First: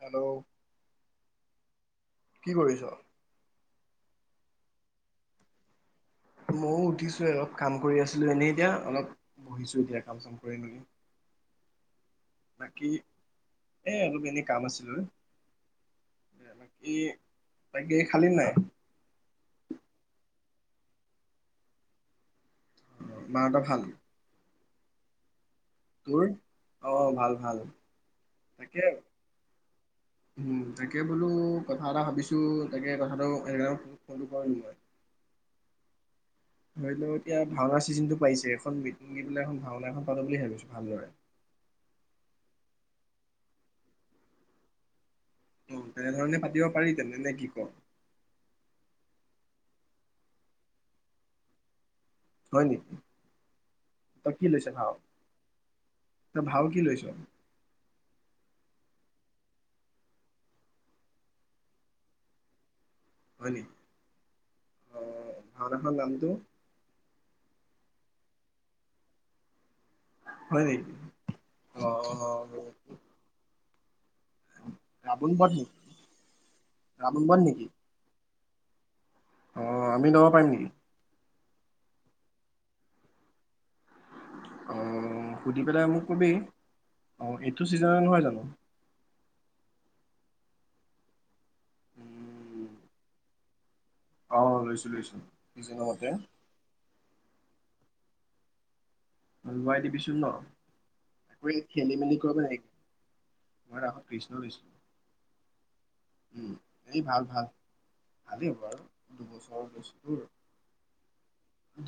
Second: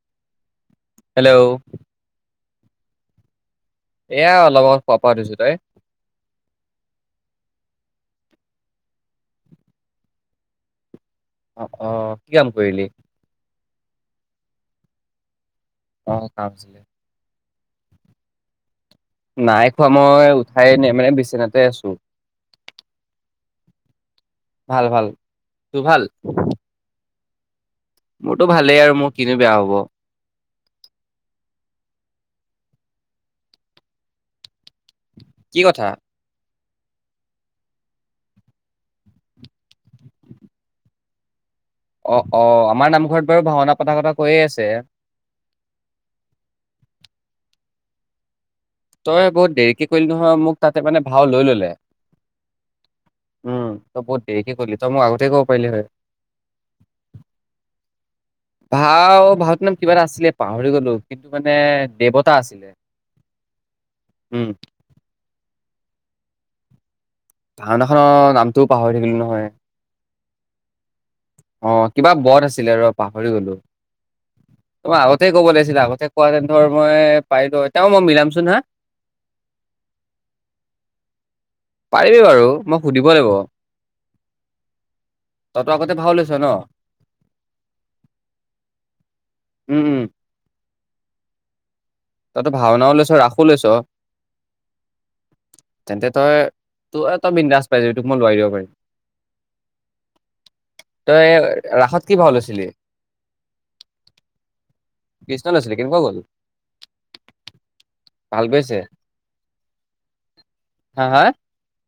Hello. Hello. কি কৰিছ? এয়া অলপ শুৱাপৰা ওঠিছো। তই? মও উঠিছোঁ অলপ কাম কৰি আছিলো এনেই এতিয়া অলপ। বহিছো এতিয়া কাম-চাম কৰি মেলি। অ', কি কাম কৰিলি? এই অলপ এনেই কাম আছিলো। অ কাম আছিলে। বাকী' তাকে, খালী নাই? নাই খোৱা মই উঠাই নাই মানে বিচনাতে আছোঁ। মাঁ হঁতৰ ভাল? ভাল-ভাল। তোৰ ভাল? অঁ', -ভাল-ভাল। মোৰতো ভালেই আৰু মোৰ কিনো বেয়া হ'ব। উমঁ, তাকে বোলো কথা এটা ভাবিছোঁ তাকে কথাটো এনেই ফোনটো কৰা নাই মই। কি কথা? ধৰি লও এতিয়া ভাওনাৰ চিজনটো পাইছে এখন মিটিং দি পেলাই এখন ভাওনা এখন পাতো বুলি ভাবিছোঁ ভালদৰে। অহ', -অহ', আমাৰ নামঘৰত বাৰু ভাওনা এখন পাতা কথা কৈয়ে আছে। অ', তেনেধৰণে পাতিব পাৰি, তেনে নে কি ক? তই বহুত দেৰিকে কৰিলি নহয় মোক তা'তে মানে ভাও লৈ ল'লে। হয় নেকি উমঁ, তই বহুত দেৰিকে কৰিলি তই মই আগতে ক'ব পাৰিলি হয়। এ' ভাও কি লৈছ? ভাও, ভাও তোমাৰ নাম কিবা এটা আছিলে পাহৰি গলোঁ কিন্তু মানে দেৱতা আছিলে। হয় নিকি। উম। অ' ভাওনাখনৰ নামটো? ভাওনাখনৰ নামটোও পাহৰি থাকিলো নহয়। হয় নেকি। অঁ', অ কিবা বধ আছিলে ৰ'- পাহৰি গলো। তই আগতে ৰাৱণ কব বধ নেকি লাগিছিলে আগতে কোৱা হেঁতেন ধৰ মই ৰাৱণ বধ পাৰিলো হয়। তেওঁ মই মিলামচোন হাঁ। অঁ', আমি লব পাৰিম নেকি। পাৰিবি বাৰু মই সুধিব লাগিব। অঁ', সুধি তইতো পেলাই আগতে মোক ভাও কবি, লৈছ ন অঁ', -এইটো চিজনৰ নহয় জানোঁ। উমঁ-উমঁ। তা'তো ভওনাও লৈছ ৰাসো লৈছ। অঁ', -লৈছো-লৈছো নিজ মতে। তোৰ এটা বিন্দাজ পাই যাবি তোক মই লোৱাই দিব পাৰিম। লোৱাই দিবিচোন বাৰু, তই আকৌ এই খেলি ৰাসত কি মেলি। ভাও লৈছিলি [unintelligible] মই ৰাসত কৃষ্ণ লৈছো। কৃষ্ণ লৈছিলি কেনেকুৱা গ'ল উম, এই ভাল ভাল। ভাল ভালেই হব গৈছে বাৰু দুবছৰ লৈছোতো,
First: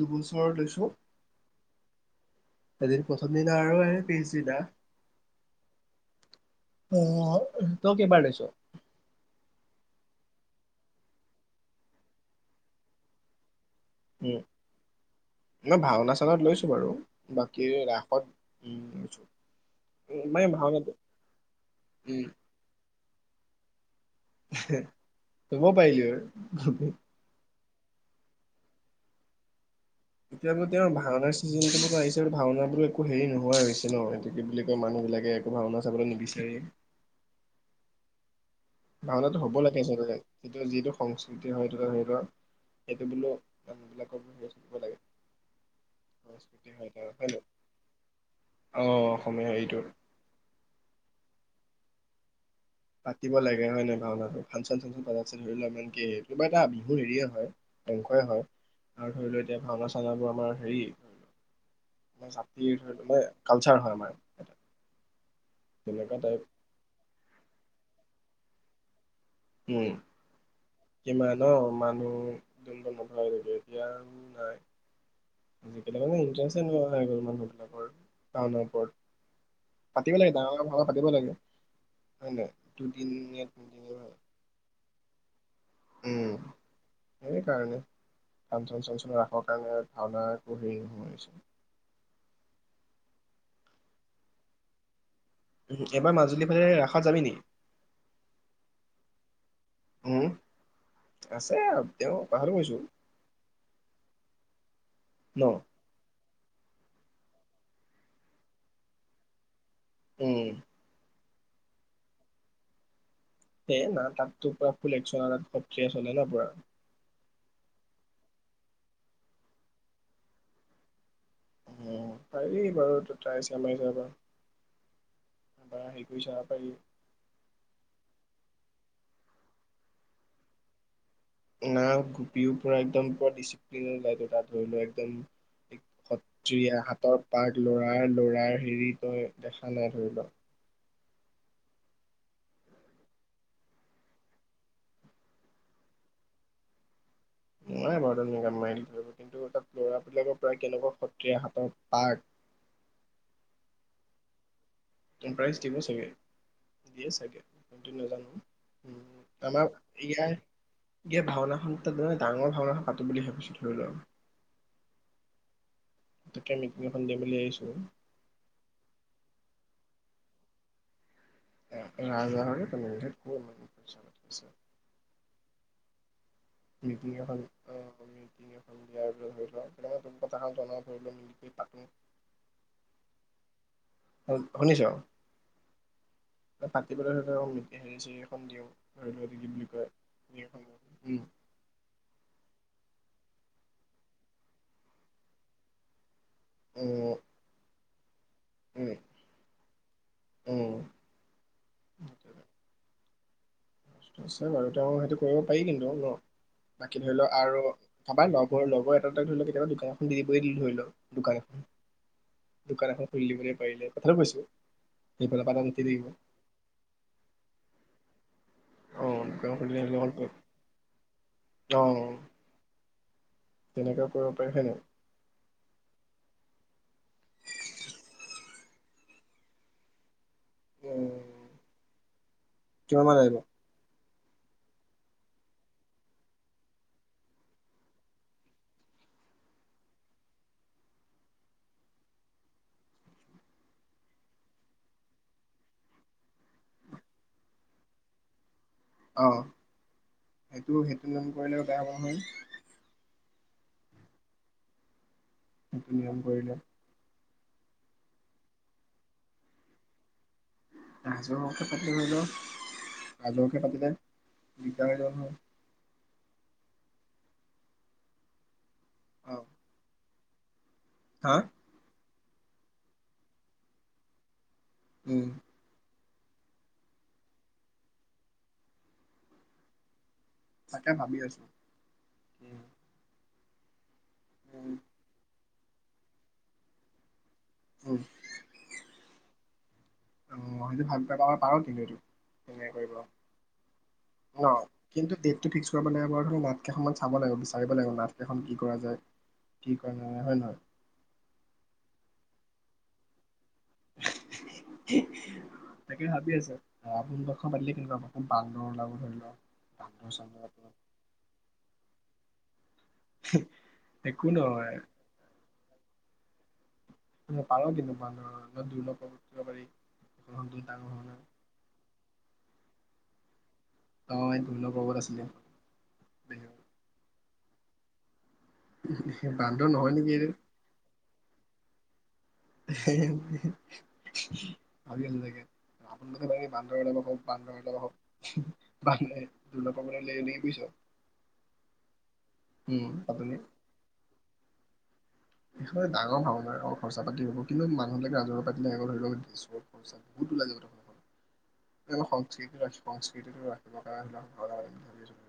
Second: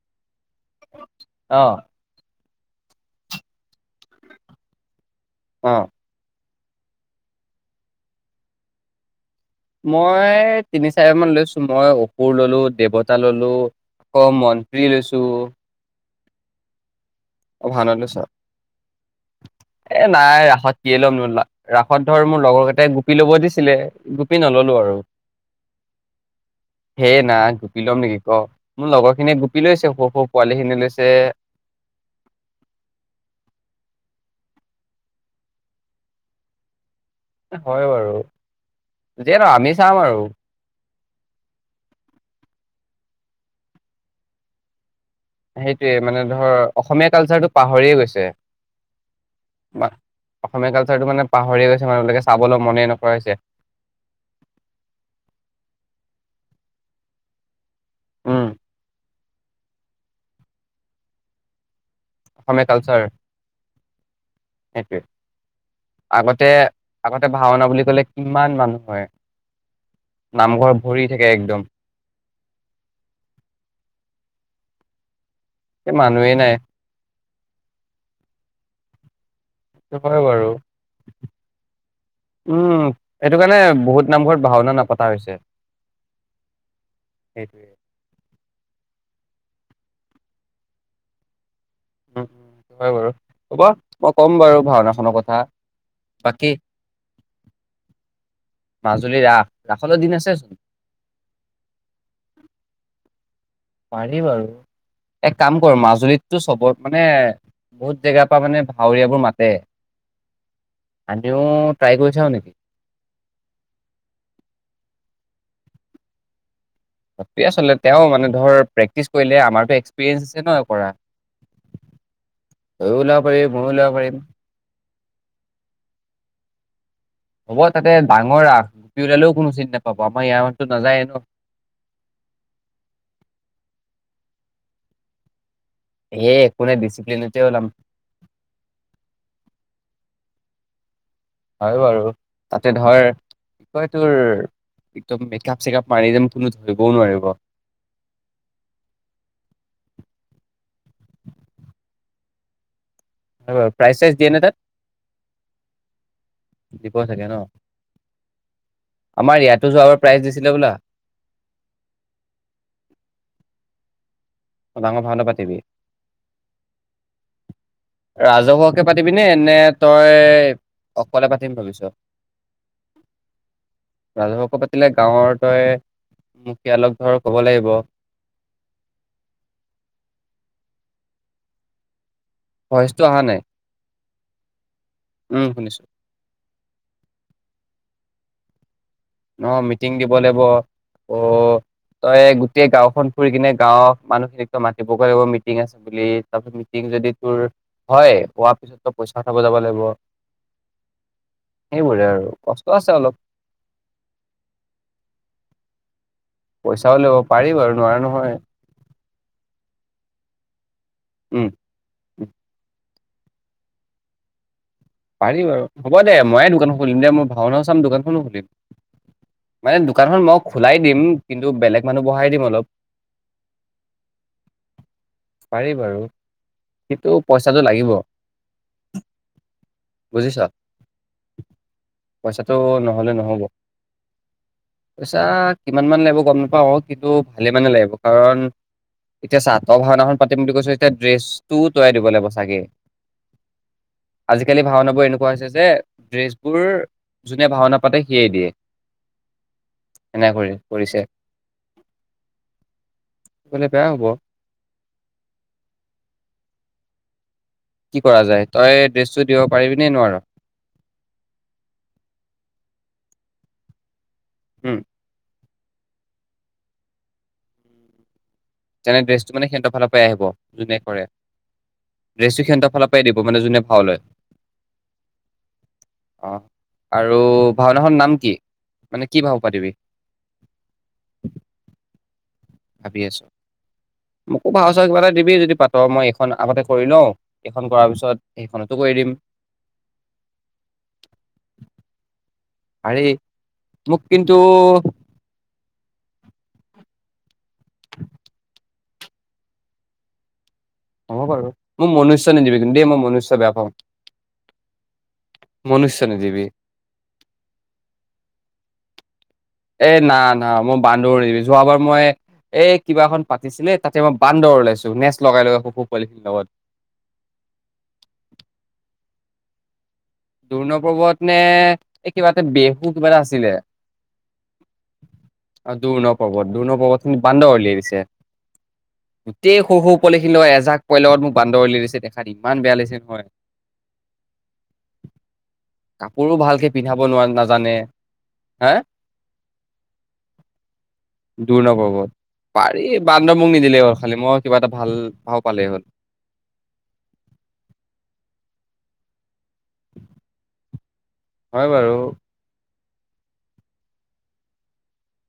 দুবছৰ লৈছোঁ অহ। এদিন প্ৰথম দিনা আৰু এ পিছদিনা। অ'। অ', তই কেইবাৰ লৈছো? মই তিনি চাৰি মান লৈছো, মই অশুৰ ললো দেৱতা ললো। অ', উম মন্ত্ৰী লৈছো। মই ভাওনা চাওনাত লৈছোঁ বাৰু অ বাকী ভাওনা লৈছ ৰাসত উম, লৈছোঁ। এ নাই ৰাসত কি ল'ম নু লৰা, ৰাসত উম ধৰ মোৰ লগৰ কেইটাই গোপি ল'ব দিছিলে গোপি নললো আৰু। লব পাৰিলিহৈ। নাই গোপি ল'ম নেকি ক, মোৰ লগৰ খিনিয়ে গোপি লৈছে সৰু সৰু এতিয়া পোৱালি আকৌ খিনি তেওঁৰ লৈছে। [unintelligible] আহিছে আৰু ভাওনাবোৰ একো হেৰি নোহোৱা হৈছে ন, সেটো কি বুলি কয় মানুহবিলাকে একো ভাওনা চাবলৈ নিবিচাৰে। হয় বাৰু। যিয়ে ভাওনাটো নহওক হ'ব আমি লাগে চাম সবতে, আৰু যিটো যিটো সংস্কৃতি হয়টো ধৰি লোৱা সেইটো বোলো মানুহবিলাকৰ [unintelligible] হব লাগে। সেইটোৱে মানে ধৰ সংস্কৃতি হয় তাৰ অসমীয়া হয় নহয় কালচাৰটো পাহৰিয়ে গৈছে। অ অসমীয়া হেৰিটো অসমীয়া কালচাৰটো মানে পাহৰি গৈছে, মানুহবিলাকে চাবলৈ মনেই নকৰা হৈছে। বেয়া হয় নে ভাওনাটো ফাংচন চাংচন [unintelligible] ধৰি লোৱা ইমান কি কিবা এটা বিহু হেৰিয়ে হয়। অংশই হয় উম আৰু ধৰি লোৱা এতিয়া ভাওনা চাওনাবোৰ আমাৰ হেৰি অসমীয়া জাতিৰ কালচাৰ [unintelligible] কালচাৰ হয় আমাৰ এটা, সেইটোৱে তেনেকুৱা টাইপ আগতে আগতে ভাওনা বুলি কলে কিমান মানুহ হয়। উম, নামঘৰ ভৰি থাকে কিমান একদম অ', মানুহ। [unintelligible] এতিয়া আৰু নাই। উম, এই কেনেকৈ ইমান মানুহেই নাই ইটাৰেষ্টে নোহোৱা হৈ গল মানুহবিলাকৰ ভাওনাৰ ওপৰত। সেইটো পাতিব হয় লাগে বাৰু ডাঙৰ ডাঙৰ ভাওনা পাতিব লাগে হয় নহয়? উম, সেইটো দুদিনীয়া কাৰণে তিনি বহুত দিনিয়া নামঘৰত ভাওনা নাপতা হৈছে। উম, সেই সেইটোৱে। কাৰণে। ফাঞ্চন চাঞ্চল ৰাসৰ কাৰণে ভাওনাটো হেৰি সময় হৈছে। উম, হয় বাৰু হ'ব, মই ক'ম বাৰু ভাওনাখনৰ কথা। উম, এইবাৰ মাজুলীৰ বাকী ফালে ৰাসত যাবি নি? মাজুলীৰ ৰাস, ৰাসলৈ দিন উম আছেচোন। আছে আৰু তেওঁ কথাটো কৈছোঁ। পাৰি বাৰু, এক ন কাম কৰ মাজুলীত টো সবত মানে বহুত জেগাৰ পৰা মানে ভাৱৰীয় বোৰ মাতে। উম। আমিও ট্ৰাই কৰি চাওঁ নি? সেই নাই, তাতটো পুৰা ফুল এক্সন এটাত প্ৰক্ৰিয়া চলে ন পুৰা। প্ৰক্ৰিয়া চলে, তেওঁ মানে ধৰ প্ৰেক্টিচ কৰিলে আমাৰতো এক্সপিৰিয়েঞ্চ আছে ন কৰা। উম, পাৰি তইও বাৰু ত ওলাব ট্ৰাই পাৰিবি চাই ময়ো মাৰি ওলাব চাব পাৰ। পাৰিম এটা হেৰি কৰি চাব পাৰি। হ'ব তাতে ডাঙৰ ৰাস গোপি ওলালেও কোনো চিনি নাপাব, আমাৰ ইয়াৰে মানুহটো নাযায়ে ন। না গোপিও পূৰা একদম পুৰা ডিচিপ্লিনত ওলাইগৈ তাত ধৰি লোৱা একদম এ একো নাই সত্ৰীয়া হাতৰ ডিচিপ্লিনতে পাক ওলাম লৰাৰ- লৰাৰ হেৰি তই দেখা নাই ধৰি ল' হয়', বাৰু তাতে ধৰ কি কয় তোৰ একদম মেকাপ-চেকাপ মাৰি যাম কোনো ধৰিবও নোৱাৰিব। নোৱাৰে বাৰু মেকআপ মাৰি থাকিবলৈ কিন্তু তাত ল'ৰাবিলাকৰ প্ৰায় কেনেকুৱা সত্ৰীয়া হাতৰ পাক। প্ৰাইজ চাইজ দিয়ে নে তাত? প্ৰাইজ দিব চাগে, দিব দিয়ে ন চাগে, কিন্ত নাজানো। আমাৰ ইয়াতো যোৱাবাৰ প্ৰাইজ দিছিলে হ'বলা এ' ভাওনাখন তাত মানে ডাঙৰ ভাওনাখন পাতো বুলি ভাবিছো ধৰি লোৱা। ডাঙৰ ভাওনা পাতিবি তাকে মিটিং এখন দিম বুলি ভাবিছোঁ ৰাজহহোৱাকে পাতিবিনে নে তই অকলে পাতি ৰাজহুৱাকে পাতিম। ধেত এফালে গাঁৱৰ তই মুখীয়ালক মিটিং ধৰ এখন ক'ব লাগিব। অ' [unintelligible] ভৈইজটো অহা নাই। অ' শুনিছ? উম', শুনিছো। পাতিবলৈঁ ধৰ হেৰি চিৰি এখন দিওঁ। ধৰি লওক এইটো কি বুলি অ', কয় মিটিং দিব লাগিব উম, অ' তই গোটেই গাঁওখন ফুৰি কিনে গাঁওৰ মানুহখিনিক তই মাতিবগৈ লাগিব মিটিং আছে বুলি। তাৰপিছত মিটিং যদি উম, তোৰ হয়। হোৱাৰ পিছত উম, পইচা উঠাব যাব লাগিব। উম',। সেইবোৰে আৰু কষ্ট আছে অলপ। আছে বাৰু তেওঁ সেইটো কৰিব পাৰি কিন্তু ন', পইচাও বাকী ধৰি ল'ব লও পাৰি আৰু বাৰু নোৱাৰা নহয় কাৰোবাৰ ঘৰ লগৰ এটা এটা ধৰি লওক কেতিয়াবা দোকান এখন দিৰি কৰি দিলো ধৰি লওক দোকান উম এখন। দোকান এখন খুলি দিবলৈ পাৰিলে কথাটো কৈছো। পাৰি বাৰু, হ'ব দে ময়ে দোকখন খুলিম দে মই ভাওনাও চাম দোকানখনো খুলিম। দোকান মানে খুলিলে দোকানখন মই খোলাই দিম, কিন্তু বেলেগ মানুহ অ' বহাই দিম অলপ। তেনেকুৱা কৰিব পাৰি হয়ে নে? পাৰি বাৰু, কিন্তু পইচাযে লাগিব। বুজিছা উম পইচাটো কিমান নহলে মান লাগিব নহ'ব। পইচা কিমান মান লাগিব গম নাপাওঁ। অ' কিন্তু ভালে মানে লাগিব কাৰণ এতিয়া চা তই ভাওনাখন পাতিম বুলি কৈছ, এতিয়া ড্ৰেছটোও তৈয়াই দিব লাগিব চাগে। আজিকালি ভাওনাবোৰ এনেকুৱা হৈছে যে, ড্ৰেছবোৰ যোনে ভাওনা পাতে সিয়েই দিয়ে। অ', এনে কৰি সেইটো- কৰিছে সেইটো লোন কৰিলেও বেয়া হ'ব নহয়। বেয়া হ'ব। সেইটো নিয়ম কৰিলে কি কৰা যায় তই ড্ৰেছটো দিব পাৰিবি নে নোৱাৰ? ৰজহুয়াকে পাটি ধৰি ল', ৰাজহুয়াকে পাতিলে উম ইণ্টাৰনেত হক যেনে অ ড্ৰেছটো মানে সিহঁৰ ফালৰ পৰাই আহিব যোনে কৰে। হা ড্ৰেছটো সিহঁতৰ ফালৰ পৰাই দিব মানে যোনে ভাও লয়। উম',। অ', আৰু ভাওনাখনৰ নাম কি? মানে কি ভাও পাতিবি? তাকে ভাবি আছো। ভাবি আছো, মোকো ভও উম চাও কিবা এটা দিবি যদি পাত মই এইখন আগতে কৰি লও। এইখন কৰাৰ উম, পিছত সেইখনতো কৰি দিম। অ সেইটো ভাব ব পাব পাৰ কিন্তু এইটো তেনেকে কৰিব পাৰি মোক কিন্তু ন কিন্তু ডেটটো ফিক্স কৰিব লাগে বাৰু ধৰক নাটকেইখনমান চাব লাগিব বিচাৰিব লাগিব নাাটকেইখন কি কৰা যায়। কি কৰা হয় নহয় হ'ব বাৰু মোক মনুষ্য নিদিবি কিন্তু দেই মই মনুষ্য বেয়া পাও। মনুষ্য তাকে ভাবি নিদিবি আছ? আপুনি [unintelligible] খন পাতিলে কেনেকুৱা হব [unintelligible] ওলাব ধৰি ল এ না না মই বান্দৰ নি যোৱাবাৰ মই এই কিবা এখন পাতিছিলে তাতে মই একো বান্দৰ নহয় ওলাইছো নেচ লগাই লগাই সৰু সৰু পোৱালি খিনিৰ লগত পাৰ কিন্তু বান্দৰ [unintelligible] পাৰি এখন বহুত দৰ্ণ ডাঙৰ ভাওনা পৰ্বত নে এই কিবা এটা বেহু কিবা এটা আছিলে অ এইটোৱে দুৰ্ণ পৰ্বত আছিলে অ দোৰ্ণ পৰ্বত দোৰ্ণ পৰ্বত খিনি বান্দৰ উলিয়াই দিছে গোটেই বান্দৰ সৰু নহয় সৰু নেকি এইটো পোৱালিখিনি লয় এজাক পোৱালি লগত মোক বান্দৰলি দিছে দেখ [unintelligible] আপুনি কথা মানে কাপোৰো ভালকে পিন্ধাব বান্দৰ নোৱাৰ নাজানে এলাব হা হওক বান্দৰ [unintelligible] দূৰণ ভৱত পাৰি উম আপুনি বান্দৰ মোক নিদিলে হ'ল খালি মই কিবা এটা ভাল ভাও পালেই হ'ল এইখন ডাঙৰ ভওনাই অলপ খৰচ পাতি হ'ব কিন্তু মানুহবিলাকে ৰাজহুৱা পাতিলে ধৰি লক দিছ বহুত ওলাই হয় বাৰু। যাব [unintelligible] সংসৃতি সংস্কৃতি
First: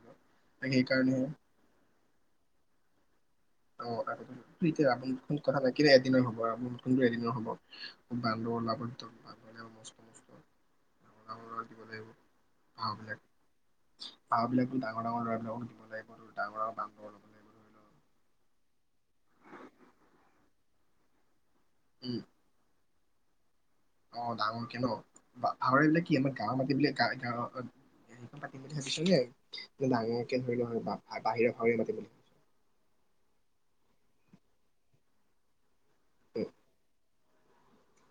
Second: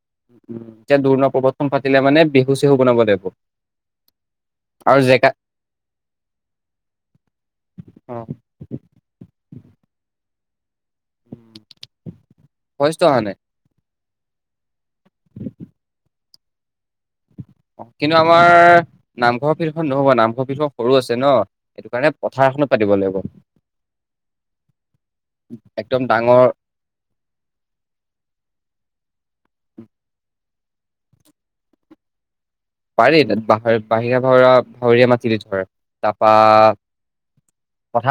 [unintelligible] উম এতিয়া সেইকাৰণেহে দূৰ্ণ পৰ্বতখন পাতিলে মানে বেহু চেহু বনাব লাগিব [unintelligible] আৰু জেগা বান্দৰৰ ওলাব একদম অ'। [unintelligible] আৰু মস্ত মস্ত ভইচটো অহা নাই [unintelligible] ভাওবিলাকো ডাঙৰ ডাঙৰ ল'ৰাবিলাক দিব লাগিব ডাঙৰ [unintelligible] লওক কিন্তু আমাৰ নামঘৰ ফিলখন নহব নামঘৰ ফিলখন সৰু আছে ন সেইটো কাৰণে উম পথাৰ এখনত পাতিব লাগিব অ ডাঙৰ কে ন আমাৰ একদম এইবিলাক কি আমাৰ ডাঙৰ গাঁৱৰ মাটি বিলাকা গাৱ [unintelligible] [unintelligible] ডাঙৰকে ধৰি লোৱা আৰু বাহিৰৰ ভাৱৰে পাতিম বুলি ভাবিছ পাৰি বাহ বাহিৰা ভওৰা ভাৱৰীয়া মাতিলি ধৰে তাপা উম,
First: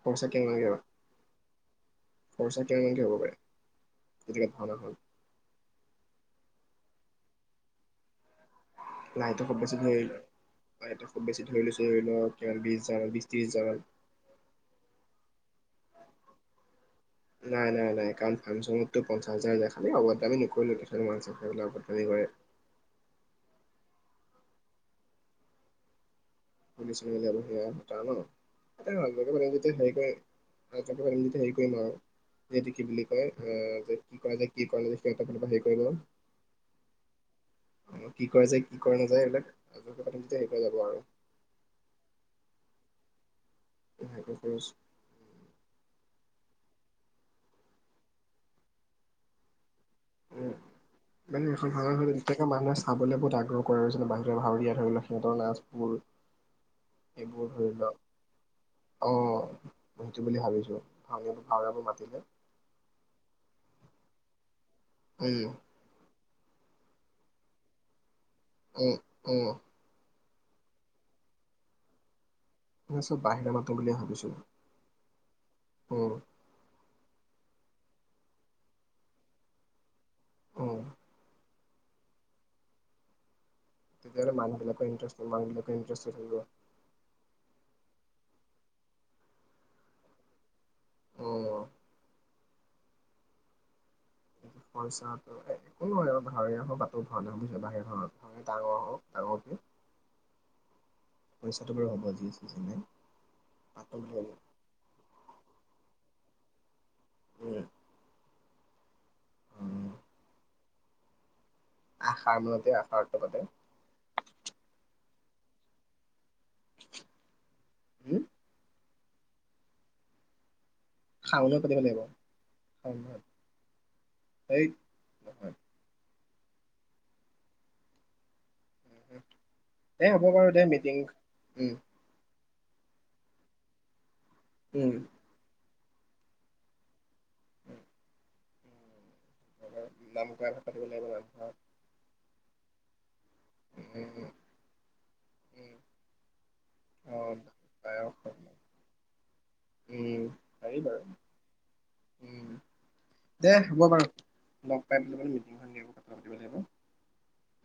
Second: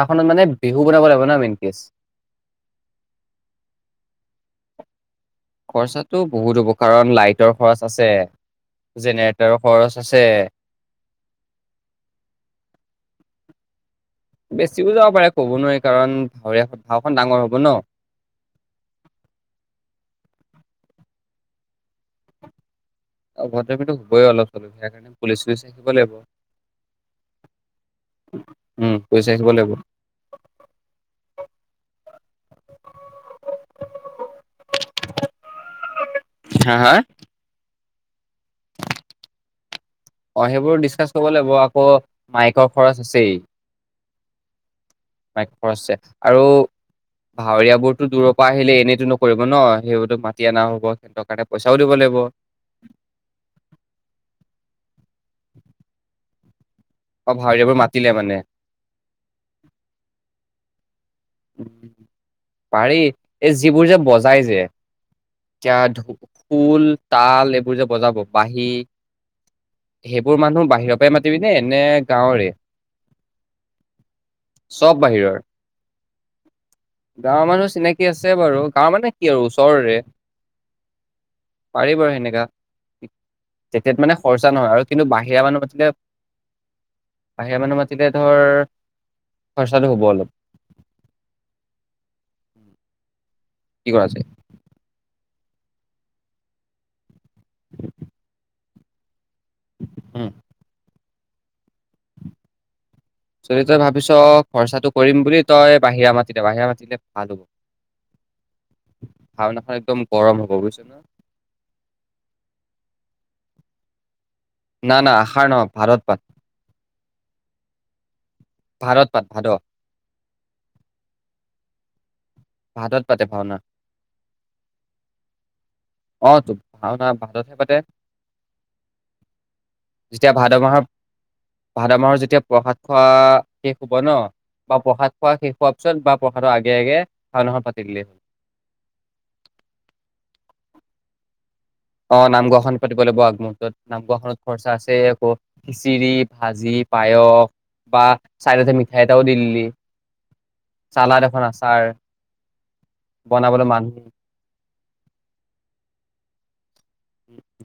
খৰচা কিমানক লাগিব ন মেইন কেচ। [unintelligible] খৰচা কিমানমানকৈ হ'ব পাৰে গতিকে ভাওনা খন খৰচটো বহুত হ'ব কাৰণ লাইটৰ খৰচ আছে যেনে লাইটৰ খুব বেছি ধৰি খুব বেছি ধৰি লৈছো ধৰি লওক হাজাৰ বিশ ত্ৰিশ হাজাৰ বেছিও যাব পাৰে ক'ব নোৱাৰি কাৰণ ভইৰিয়া ভাওখন ডাঙৰ হ'ব ন [unintelligible] কাৰণ ফানচঙত ত পঞ্চাছ হাজাৰ যায় খালি [unintelligible] অভদ্ৰামিতো হবই অলপ চলপ সেইয়া কাৰণে পুলিচ চুলিচ থাকিব লাগিব উম পুলিচ ৰাখিব লাগিব [unintelligible] [unintelligible] হেৰি কৰিম বাও এইটো কি বুলি কয় যে কি কৰা যে কি কৰা [unintelligible] হা হা অ কি কৰা যায় কি কৰা নাযায় এইবিলাক ৰাজকে পাতিম তেতিয়া হেৰি অ কৰা যাব সেইবোৰ আৰু ডিচকাচ কৰিব লাগিব আকৌ মাইকৰ খৰচ আছেই। [unintelligible] মাইক খৰচ আছে আৰু ভাৱৰীয়া বোৰতো দূৰৰ পৰা আহিলে এনেইতো নকৰিব ন সি হঁতক মাতি উম, অনা হ'ব সিহঁতৰ মানে কাৰণে এখন পইচাও ভাওনা দিব হলে লাগিব। বিশেষকে মানুহে চাবলৈ বহুত আগ্ৰহ কৰা হৈছিলে বাহিৰৰ ভাৰিয়া ধৰি লও সিহঁতৰ নাথ বোৰ অ এইবোৰ ধৰি ভাৱৰীয়াবোৰ লওক মাতিলে মানে আহ সেইটো বুলি ভাবিছো ভাও ভাওৰাবোৰ মাতিলে পাৰি এই যিবোৰ যে বজাই যে উম এতিয়া খোল তাল এইবোৰ যে বজাব বাঁহী উম উম সেইবোৰ মানুহ বাহিৰৰ পৰাই মাতিবি নে নে গাঁৱৰে? মই চব বাহিৰৰ মাতো বুলি ভাবিছো, চব বাহিৰৰ উম। গাঁৱৰ মানুহ চিনাকি আছে বাৰু গাঁৱ মানে কি আৰু ওচৰৰে। অঁ। পাৰি বাৰু সেনেকা তেতিয়াতো মানে তেতিয়াহ'লে খৰচা মানুহ নহয় বিলাকৰ আৰু কিন্তু ইণ্টাৰেষ্ট বাহিৰা মানুহ বিলাকৰ মাতিলে ইণ্টাৰেষ্ট থাকিব বাহিৰা মানুহ মাতিলে ধৰ খৰচাটো হ'ব অলপ। উম কি কৰা যায়? খৰচা একো নহয় আৰু ভাওৰিয়া হওক তাতো [unintelligible] বাহিৰৰে ডাঙৰ হওক আৰু কি উম পইচাটো বাৰু হ'ব যি আছে যি নাই যদি তই পাতৌ ভাবিছ বুলি ভাবিছো খৰচাটো কৰিম বুলি তই বাহিৰা মাতিলে বাহিৰা মাতিলে ভাল হব। উম ভাওনাখন উম একদম গৰম হ'ব বুজিছ নাই আশাৰ মূলতে আৰতটো পাতে না না আশাৰ নহয় ভাৰত পাত হোঁম? ভাদত পাত ভাদত। শাওনত পাতিব লাগিব। ভাদত পাতে ভাওনা। এই নহয়। অ তো ভাওঁনা ভাদতহে পাতে। দে হ'ব যেতিয়া বাৰু ভাদ দে মাহৰ মিটিং উম ভাদ মাহৰ যেতিয়া প্ৰসাদ খোৱা শেষ হব ন বা উম প্ৰসাদ খোৱা শেষ হোৱাৰ পিছত বা প্ৰসাদৰ আগে আগে হয় নহয় পাতিদিলে নাম গোৱাখন পাতিব লাগিব নামঘৰত অ নাম গোৱাখন পাতিব লাগিব আকৌ। য'ত উম নামঘোৱা খনত খৰচা আছে আকৌ উম খিচিৰি ভাজি পায়স বা গায়ক হয় চাইডতে মিঠাই এটাও দি দিলি উম পাৰি বাৰু চালাদ এখন আচাৰ উম দে বনাবলৈ হ'ব বাৰু মানুহ লগ পাই পেলাই মানে মিটিংখনত কথা পাতিব লাগিব।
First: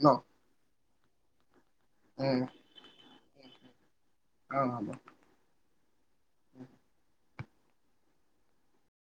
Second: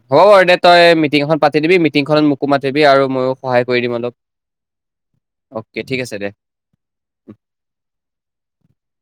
ন হ'ব বাৰু দে তই মিটিং এখন পাতি দিবি মি টিংখনত উম মোকো মাতিবি আৰু মইয়ো সহায় কৰি দিম অ হ'ব অলপ অ'কে ঠিক আছে দে।